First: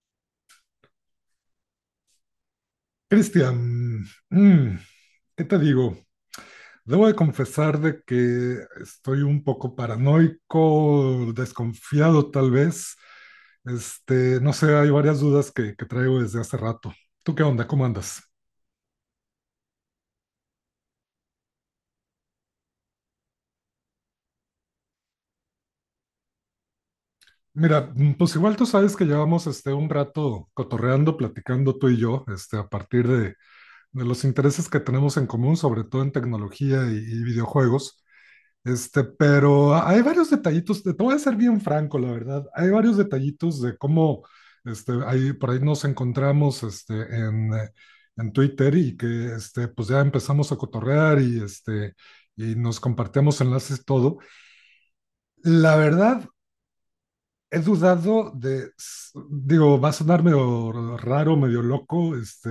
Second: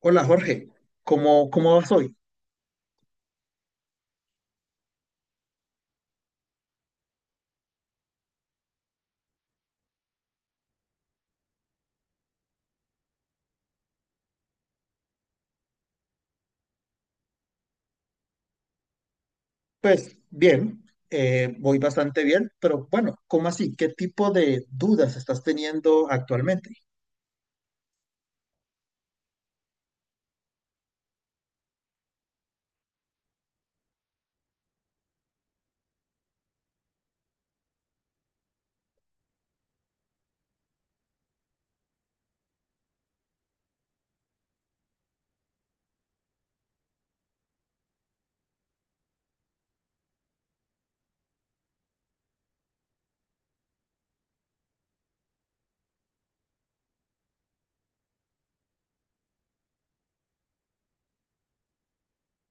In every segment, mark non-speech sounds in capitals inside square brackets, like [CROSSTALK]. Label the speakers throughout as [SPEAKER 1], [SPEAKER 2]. [SPEAKER 1] Hola Jorge, ¿Cómo vas hoy?
[SPEAKER 2] Cristian, mm, ¿qué te digo? Debo de confesar de que estoy un poco paranoico, desconfiado tal vez. No sé, hay varias dudas que traigo desde hace rato. ¿Tú qué onda? ¿Cómo andas?
[SPEAKER 1] Pues bien, voy bastante bien, pero bueno, ¿cómo así? ¿Qué tipo de dudas estás teniendo actualmente?
[SPEAKER 2] Mira, pues igual tú sabes que llevamos este, un rato cotorreando, platicando tú y yo, este, a partir de los intereses que tenemos en común, sobre todo en tecnología y videojuegos. Este, pero hay varios detallitos, te voy a ser bien franco, la verdad. Hay varios detallitos de cómo, este, ahí, por ahí nos encontramos, este, en Twitter y que, este, pues ya empezamos a cotorrear y, este, y nos compartíamos enlaces y todo. La verdad, he dudado de, digo, va a sonar medio raro, medio loco, este,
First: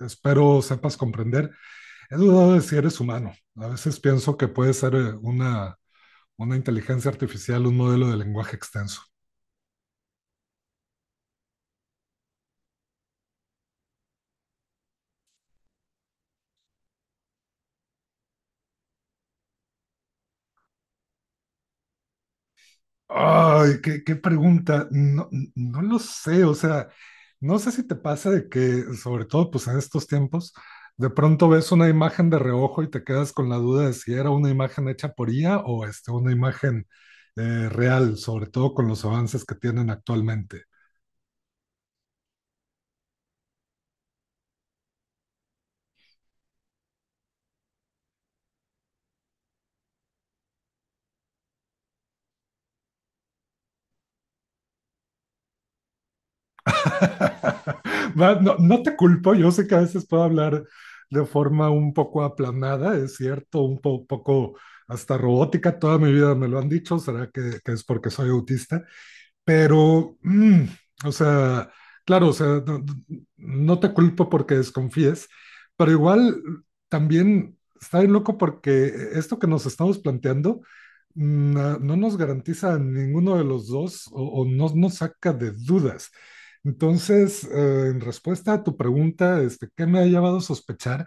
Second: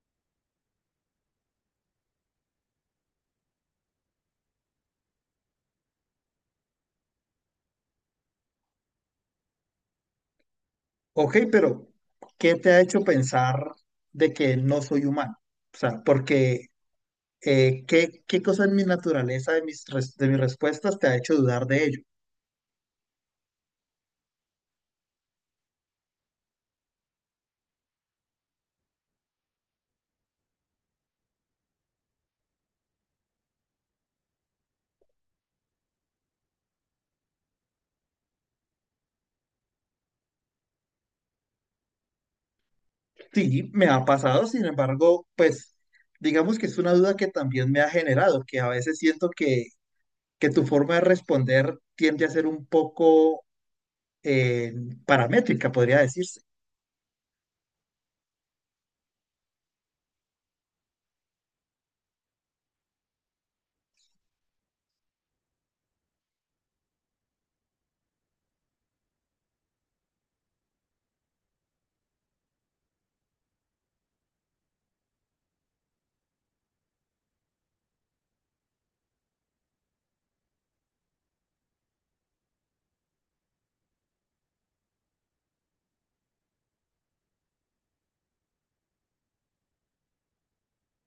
[SPEAKER 2] espero sepas comprender. He dudado de si eres humano. A veces pienso que puede ser una inteligencia artificial, un modelo de lenguaje extenso.
[SPEAKER 1] Ok, pero ¿qué te ha hecho pensar de que no soy humano? O sea, porque ¿qué, qué cosa en mi naturaleza, de de mis respuestas, te ha hecho dudar de ello?
[SPEAKER 2] Ay, qué pregunta. No, no lo sé, o sea, no sé si te pasa de que, sobre todo pues en estos tiempos, de pronto ves una imagen de reojo y te quedas con la duda de si era una imagen hecha por IA o este, una imagen real, sobre todo con los avances que tienen actualmente.
[SPEAKER 1] Sí, me ha pasado, sin embargo, pues digamos que es una duda que también me ha generado, que a veces siento que tu forma de responder tiende a ser un poco eh, paramétrica, podría decirse.
[SPEAKER 2] [LAUGHS] No, no te culpo, yo sé que a veces puedo hablar de forma un poco aplanada, es cierto, un poco hasta robótica, toda mi vida me lo han dicho, será que es porque soy autista, pero, o sea, claro, o sea, no, no te culpo porque desconfíes, pero igual también está bien loco porque esto que nos estamos planteando no, no nos garantiza a ninguno de los dos o no nos saca de dudas. Entonces, en respuesta a tu pregunta, este, ¿qué me ha llevado a sospechar?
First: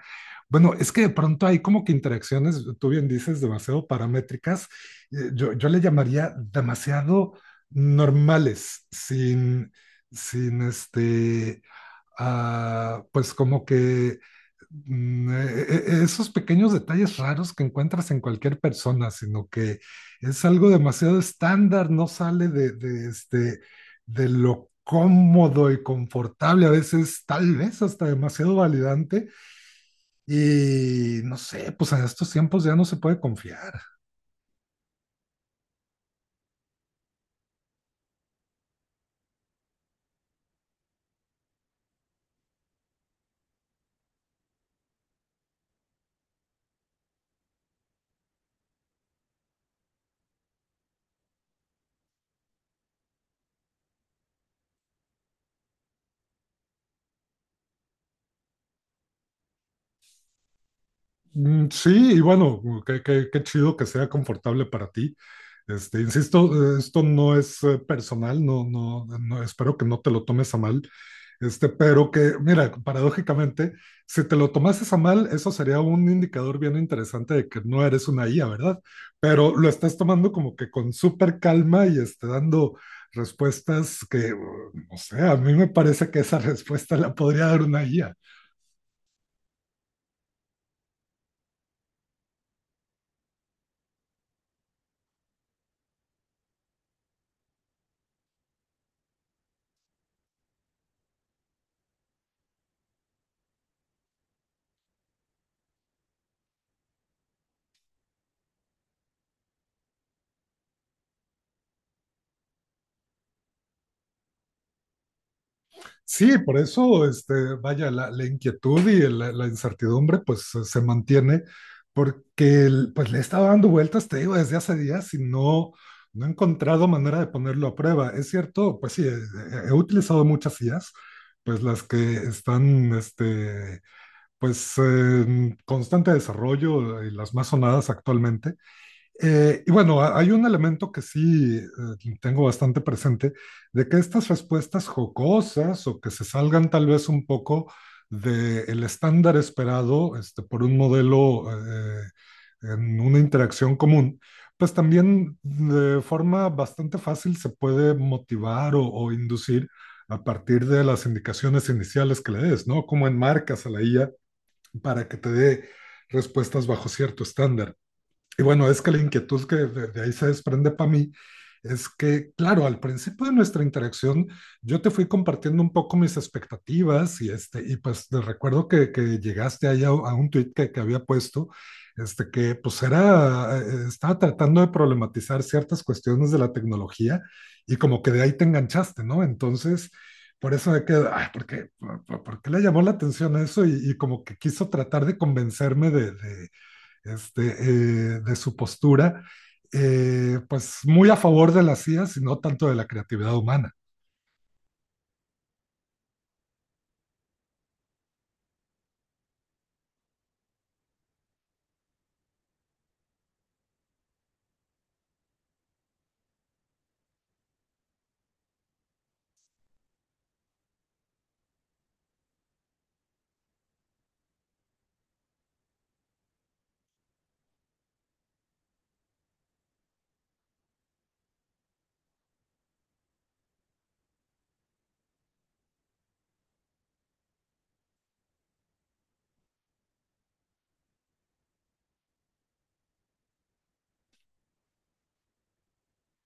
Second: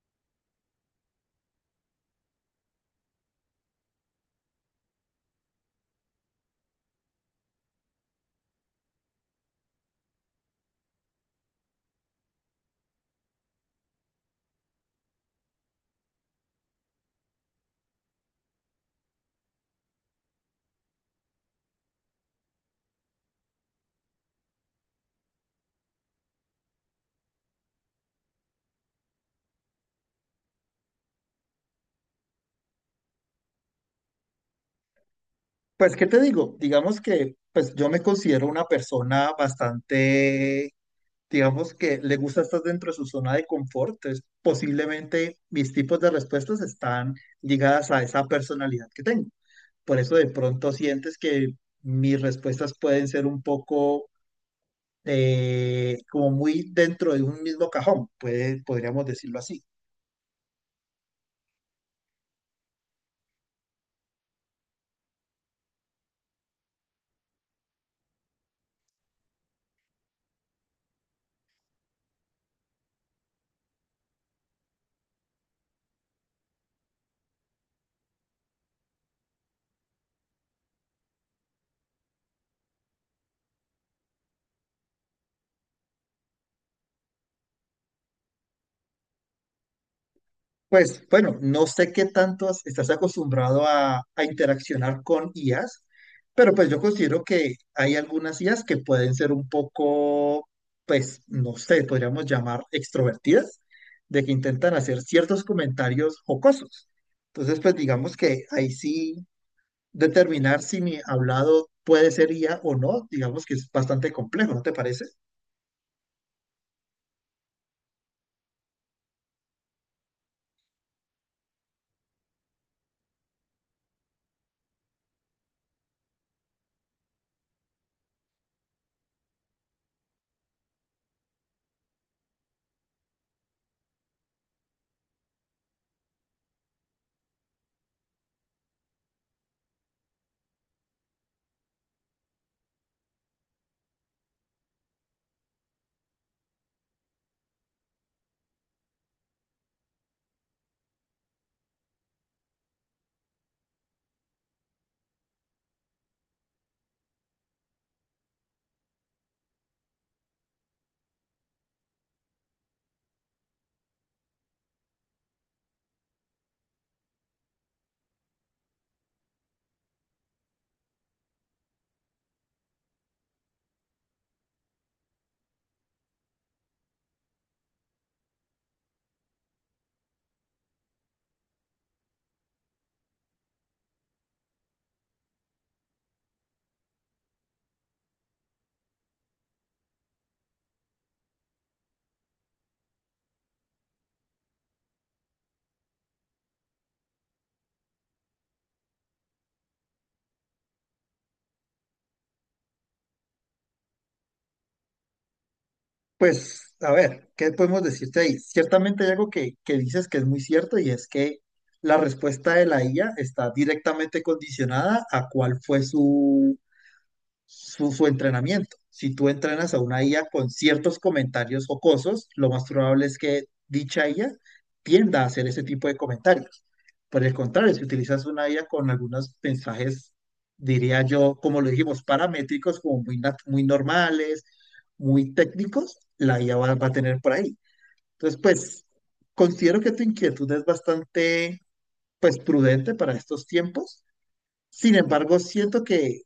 [SPEAKER 2] Bueno, es que de pronto hay como que interacciones, tú bien dices, demasiado paramétricas. Yo le llamaría demasiado normales, sin, sin este, ah, pues como que mm, e- esos pequeños detalles raros que encuentras en cualquier persona, sino que es algo demasiado estándar, no sale de, este, de lo cómodo y confortable, a veces tal vez hasta demasiado validante, y no sé, pues en estos tiempos ya no se puede confiar.
[SPEAKER 1] Pues, ¿qué te digo? Digamos que pues yo me considero una persona bastante, digamos que le gusta estar dentro de su zona de confort. Entonces, posiblemente mis tipos de respuestas están ligadas a esa personalidad que tengo. Por eso de pronto sientes que mis respuestas pueden ser un poco como muy dentro de un mismo cajón, podríamos decirlo así.
[SPEAKER 2] Sí, y bueno, qué, qué chido que sea confortable para ti. Este, insisto, esto no es personal, no, no, no, espero que no te lo tomes a mal. Este, pero que, mira, paradójicamente, si te lo tomases a mal, eso sería un indicador bien interesante de que no eres una IA, ¿verdad? Pero lo estás tomando como que con súper calma y este, dando respuestas que, no sé, a mí me parece que esa [LAUGHS] respuesta la podría dar una IA.
[SPEAKER 1] Pues bueno, no sé qué tanto estás acostumbrado a interaccionar con IAs, pero pues yo considero que hay algunas IAs que pueden ser un poco, pues no sé, podríamos llamar extrovertidas, de que intentan hacer ciertos comentarios jocosos. Entonces, pues digamos que ahí sí determinar si mi hablado puede ser IA o no, digamos que es bastante complejo, ¿no te parece?
[SPEAKER 2] Sí, por eso, este, vaya, la inquietud y la incertidumbre, pues se mantiene, porque pues le he estado dando vueltas, te digo, desde hace días y no, no he encontrado manera de ponerlo a prueba. Es cierto, pues sí, he utilizado muchas IAs, pues las que están, este, pues en constante desarrollo y las más sonadas actualmente y bueno, hay un elemento que sí tengo bastante presente, de que estas respuestas jocosas o que se salgan tal vez un poco del estándar esperado este, por un modelo en una interacción común, pues también de forma bastante fácil se puede motivar o inducir a partir de las indicaciones iniciales que le des, ¿no? Cómo enmarcas a la IA para que te dé respuestas bajo cierto estándar. Y bueno, es que la inquietud que de ahí se desprende para mí es que, claro, al principio de nuestra interacción yo te fui compartiendo un poco mis expectativas y, este, y pues te recuerdo que llegaste ahí a un tuit que, había puesto, este, que pues era, estaba tratando de problematizar ciertas cuestiones de la tecnología y como que de ahí te enganchaste, ¿no? Entonces, por eso de que, ay, ¿por qué, por qué le llamó la atención eso? Y, como que quiso tratar de convencerme de este, de su postura, pues muy a favor de la CIA, sino tanto de la creatividad humana.
[SPEAKER 1] Pues, a ver, ¿qué podemos decirte ahí? Ciertamente hay algo que dices que es muy cierto y es que la respuesta de la IA está directamente condicionada a cuál fue su entrenamiento. Si tú entrenas a una IA con ciertos comentarios jocosos, lo más probable es que dicha IA tienda a hacer ese tipo de comentarios. Por el contrario, si utilizas una IA con algunos mensajes, diría yo, como lo dijimos, paramétricos, como muy normales, muy técnicos, la IA va a tener por ahí. Entonces, pues, considero que tu inquietud es bastante, pues, prudente para estos tiempos. Sin embargo, siento que,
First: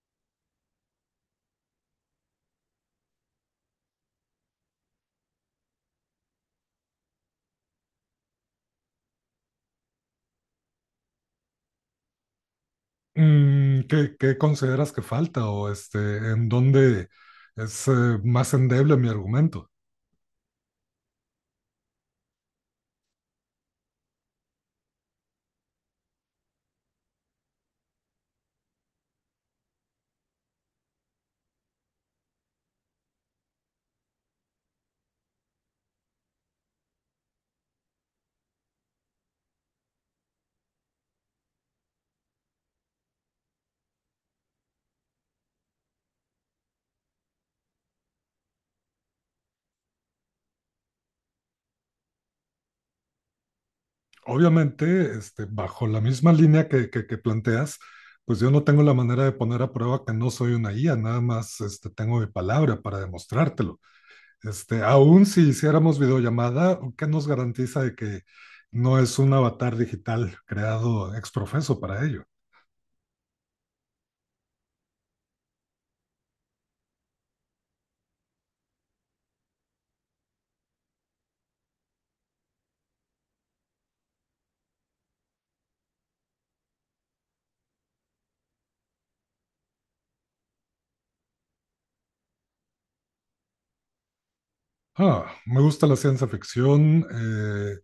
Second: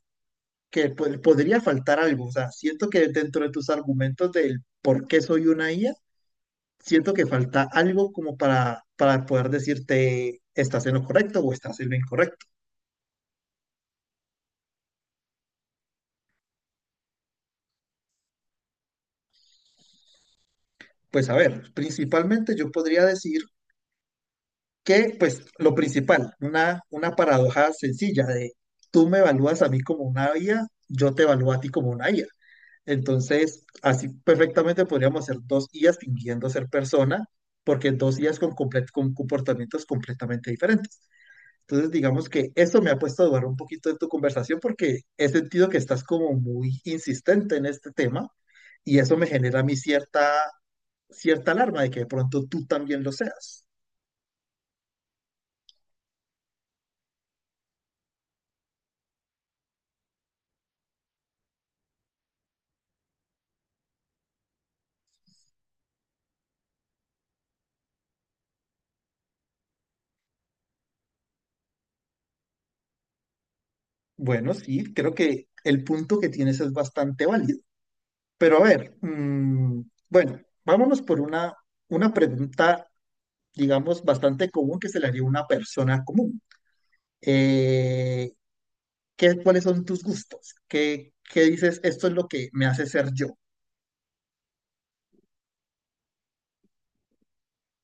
[SPEAKER 1] que po- podría faltar algo. O sea, siento que dentro de tus argumentos del por qué soy una IA, siento que falta algo como para poder decirte estás en lo correcto o estás en lo incorrecto.
[SPEAKER 2] ¿Qué, qué consideras que falta o este, en dónde es más endeble mi argumento?
[SPEAKER 1] Pues a ver, principalmente yo podría decir que, pues lo principal, una paradoja sencilla de tú me evalúas a mí como una IA, yo te evalúo a ti como una IA. Entonces, así perfectamente podríamos ser dos IAs fingiendo ser persona, porque dos IAs con comportamientos completamente diferentes. Entonces, digamos que eso me ha puesto a dudar un poquito de tu conversación porque he sentido que estás como muy insistente en este tema y eso me genera a mí cierta alarma de que de pronto tú también lo seas.
[SPEAKER 2] Obviamente, este, bajo la misma línea que planteas, pues yo no tengo la manera de poner a prueba que no soy una guía, nada más este, tengo mi palabra para demostrártelo. Este, aún si hiciéramos videollamada, ¿qué nos garantiza de que no es un avatar digital creado ex profeso para ello?
[SPEAKER 1] Bueno, sí, creo que el punto que tienes es bastante válido. Pero a ver, bueno, vámonos por una pregunta, digamos, bastante común que se le haría a una persona común. Eh, ¿Qué, cuáles son tus gustos? ¿Qué, qué dices? Esto es lo que me hace ser yo.
[SPEAKER 2] Ah, me gusta la ciencia ficción,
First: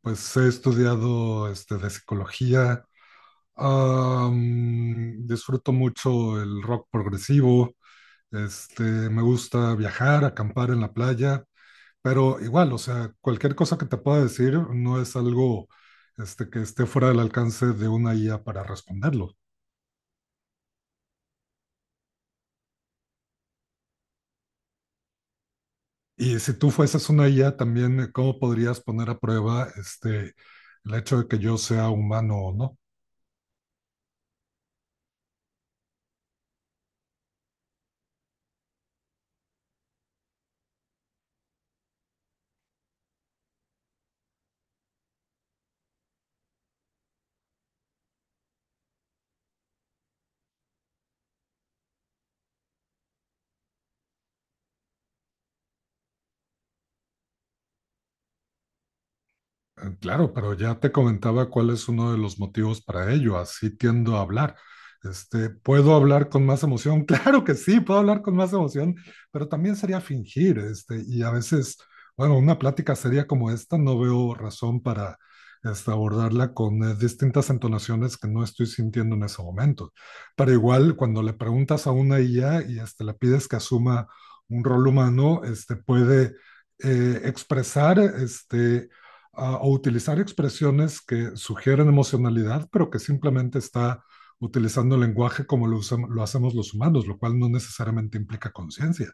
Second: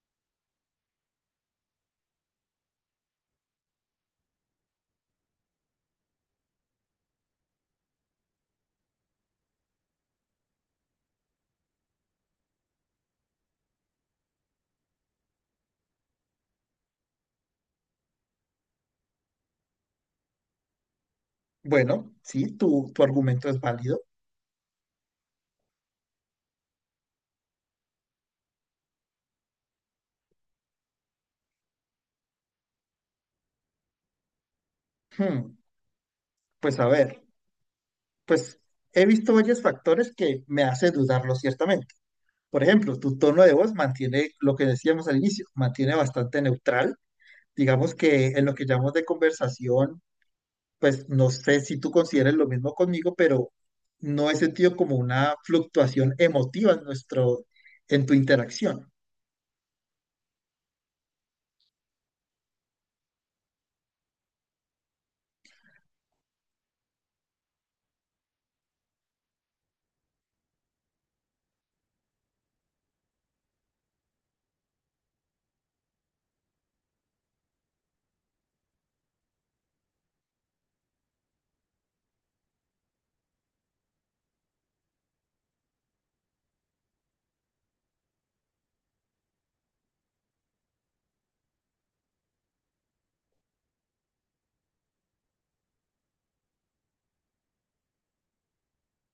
[SPEAKER 2] pues he estudiado este, de psicología, disfruto mucho el rock progresivo, este, me gusta viajar, acampar en la playa, pero igual, o sea, cualquier cosa que te pueda decir no es algo este, que esté fuera del alcance de una IA para responderlo.
[SPEAKER 1] Bueno, sí, tu argumento es válido.
[SPEAKER 2] Y si tú fueses una IA también, ¿cómo podrías poner a prueba este, el hecho de que yo sea humano o no?
[SPEAKER 1] Hmm, pues a ver, pues he visto varios factores que me hace dudarlo ciertamente. Por ejemplo, tu tono de voz mantiene lo que decíamos al inicio, mantiene bastante neutral. Digamos que en lo que llamamos de conversación, pues no sé si tú consideres lo mismo conmigo, pero no he sentido como una fluctuación emotiva en nuestro, en tu interacción.
[SPEAKER 2] Claro, pero ya te comentaba cuál es uno de los motivos para ello. Así tiendo a hablar. Este, ¿puedo hablar con más emoción? [LAUGHS] Claro que sí, puedo hablar con más emoción, pero también sería fingir, este, y a veces, bueno, una plática seria como esta, no veo razón para este, abordarla con distintas entonaciones que no estoy sintiendo en ese momento. Pero igual, cuando le preguntas a una IA y este, le pides que asuma un rol humano, este, puede expresar este, a utilizar expresiones que sugieren emocionalidad, pero que simplemente está utilizando el lenguaje como lo, lo hacemos los humanos, lo cual no necesariamente implica conciencia.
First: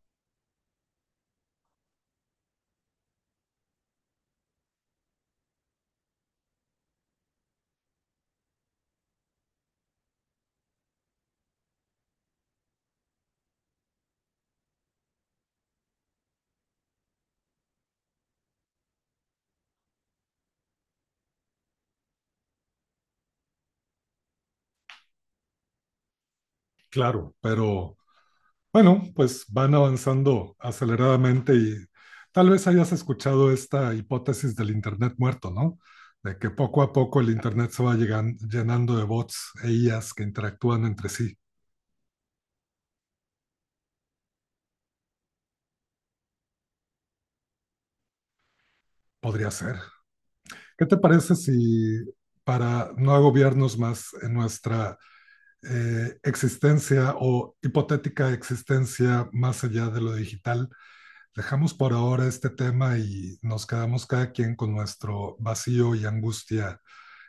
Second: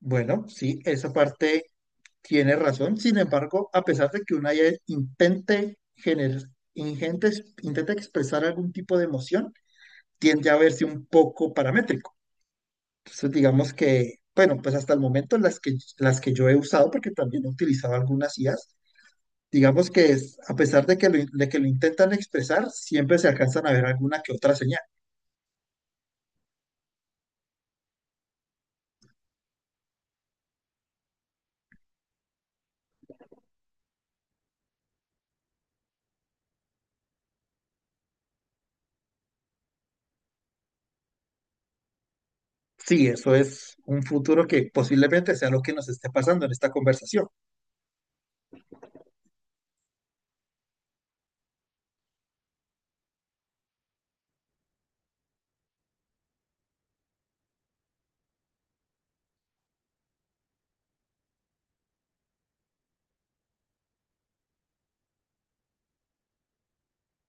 [SPEAKER 1] Bueno, sí, esa parte tiene razón. Sin embargo, a pesar de que una ya intente generar, intente, intente expresar algún tipo de emoción, tiende a verse un poco paramétrica. Entonces, digamos que, bueno, pues hasta el momento las que yo he usado, porque también he utilizado algunas IAs, digamos que es, a pesar de que de que lo intentan expresar, siempre se alcanzan a ver alguna que otra señal.
[SPEAKER 2] Claro, pero bueno, pues van avanzando aceleradamente y tal vez hayas escuchado esta hipótesis del Internet muerto, ¿no? De que poco a poco el Internet se va llenando de bots e IAs que interactúan entre sí.
[SPEAKER 1] Sí, eso es un futuro que posiblemente sea lo que nos esté pasando en esta conversación.
[SPEAKER 2] Podría ser. ¿Qué te parece si para no agobiarnos más en nuestra existencia o hipotética existencia más allá de lo digital, dejamos por ahora este tema y nos quedamos cada quien con nuestro vacío y angustia?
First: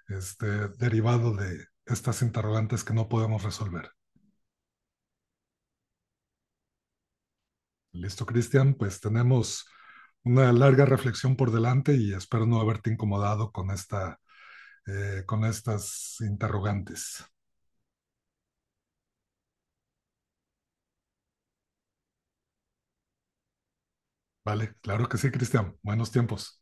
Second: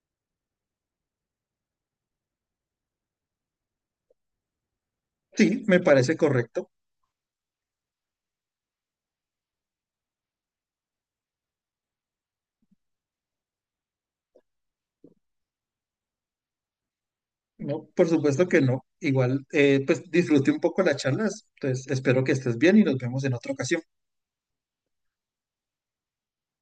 [SPEAKER 2] Este, derivado de estas interrogantes que no podemos resolver.
[SPEAKER 1] Sí, me parece correcto.
[SPEAKER 2] Listo, Cristian, pues tenemos una larga reflexión por delante y espero no haberte incomodado con, esta, con estas interrogantes.
[SPEAKER 1] No, por supuesto que no. Igual, pues disfruté un poco las charlas, entonces espero que estés bien y nos vemos en otra ocasión.
[SPEAKER 2] Vale, claro que sí, Cristian. Buenos tiempos.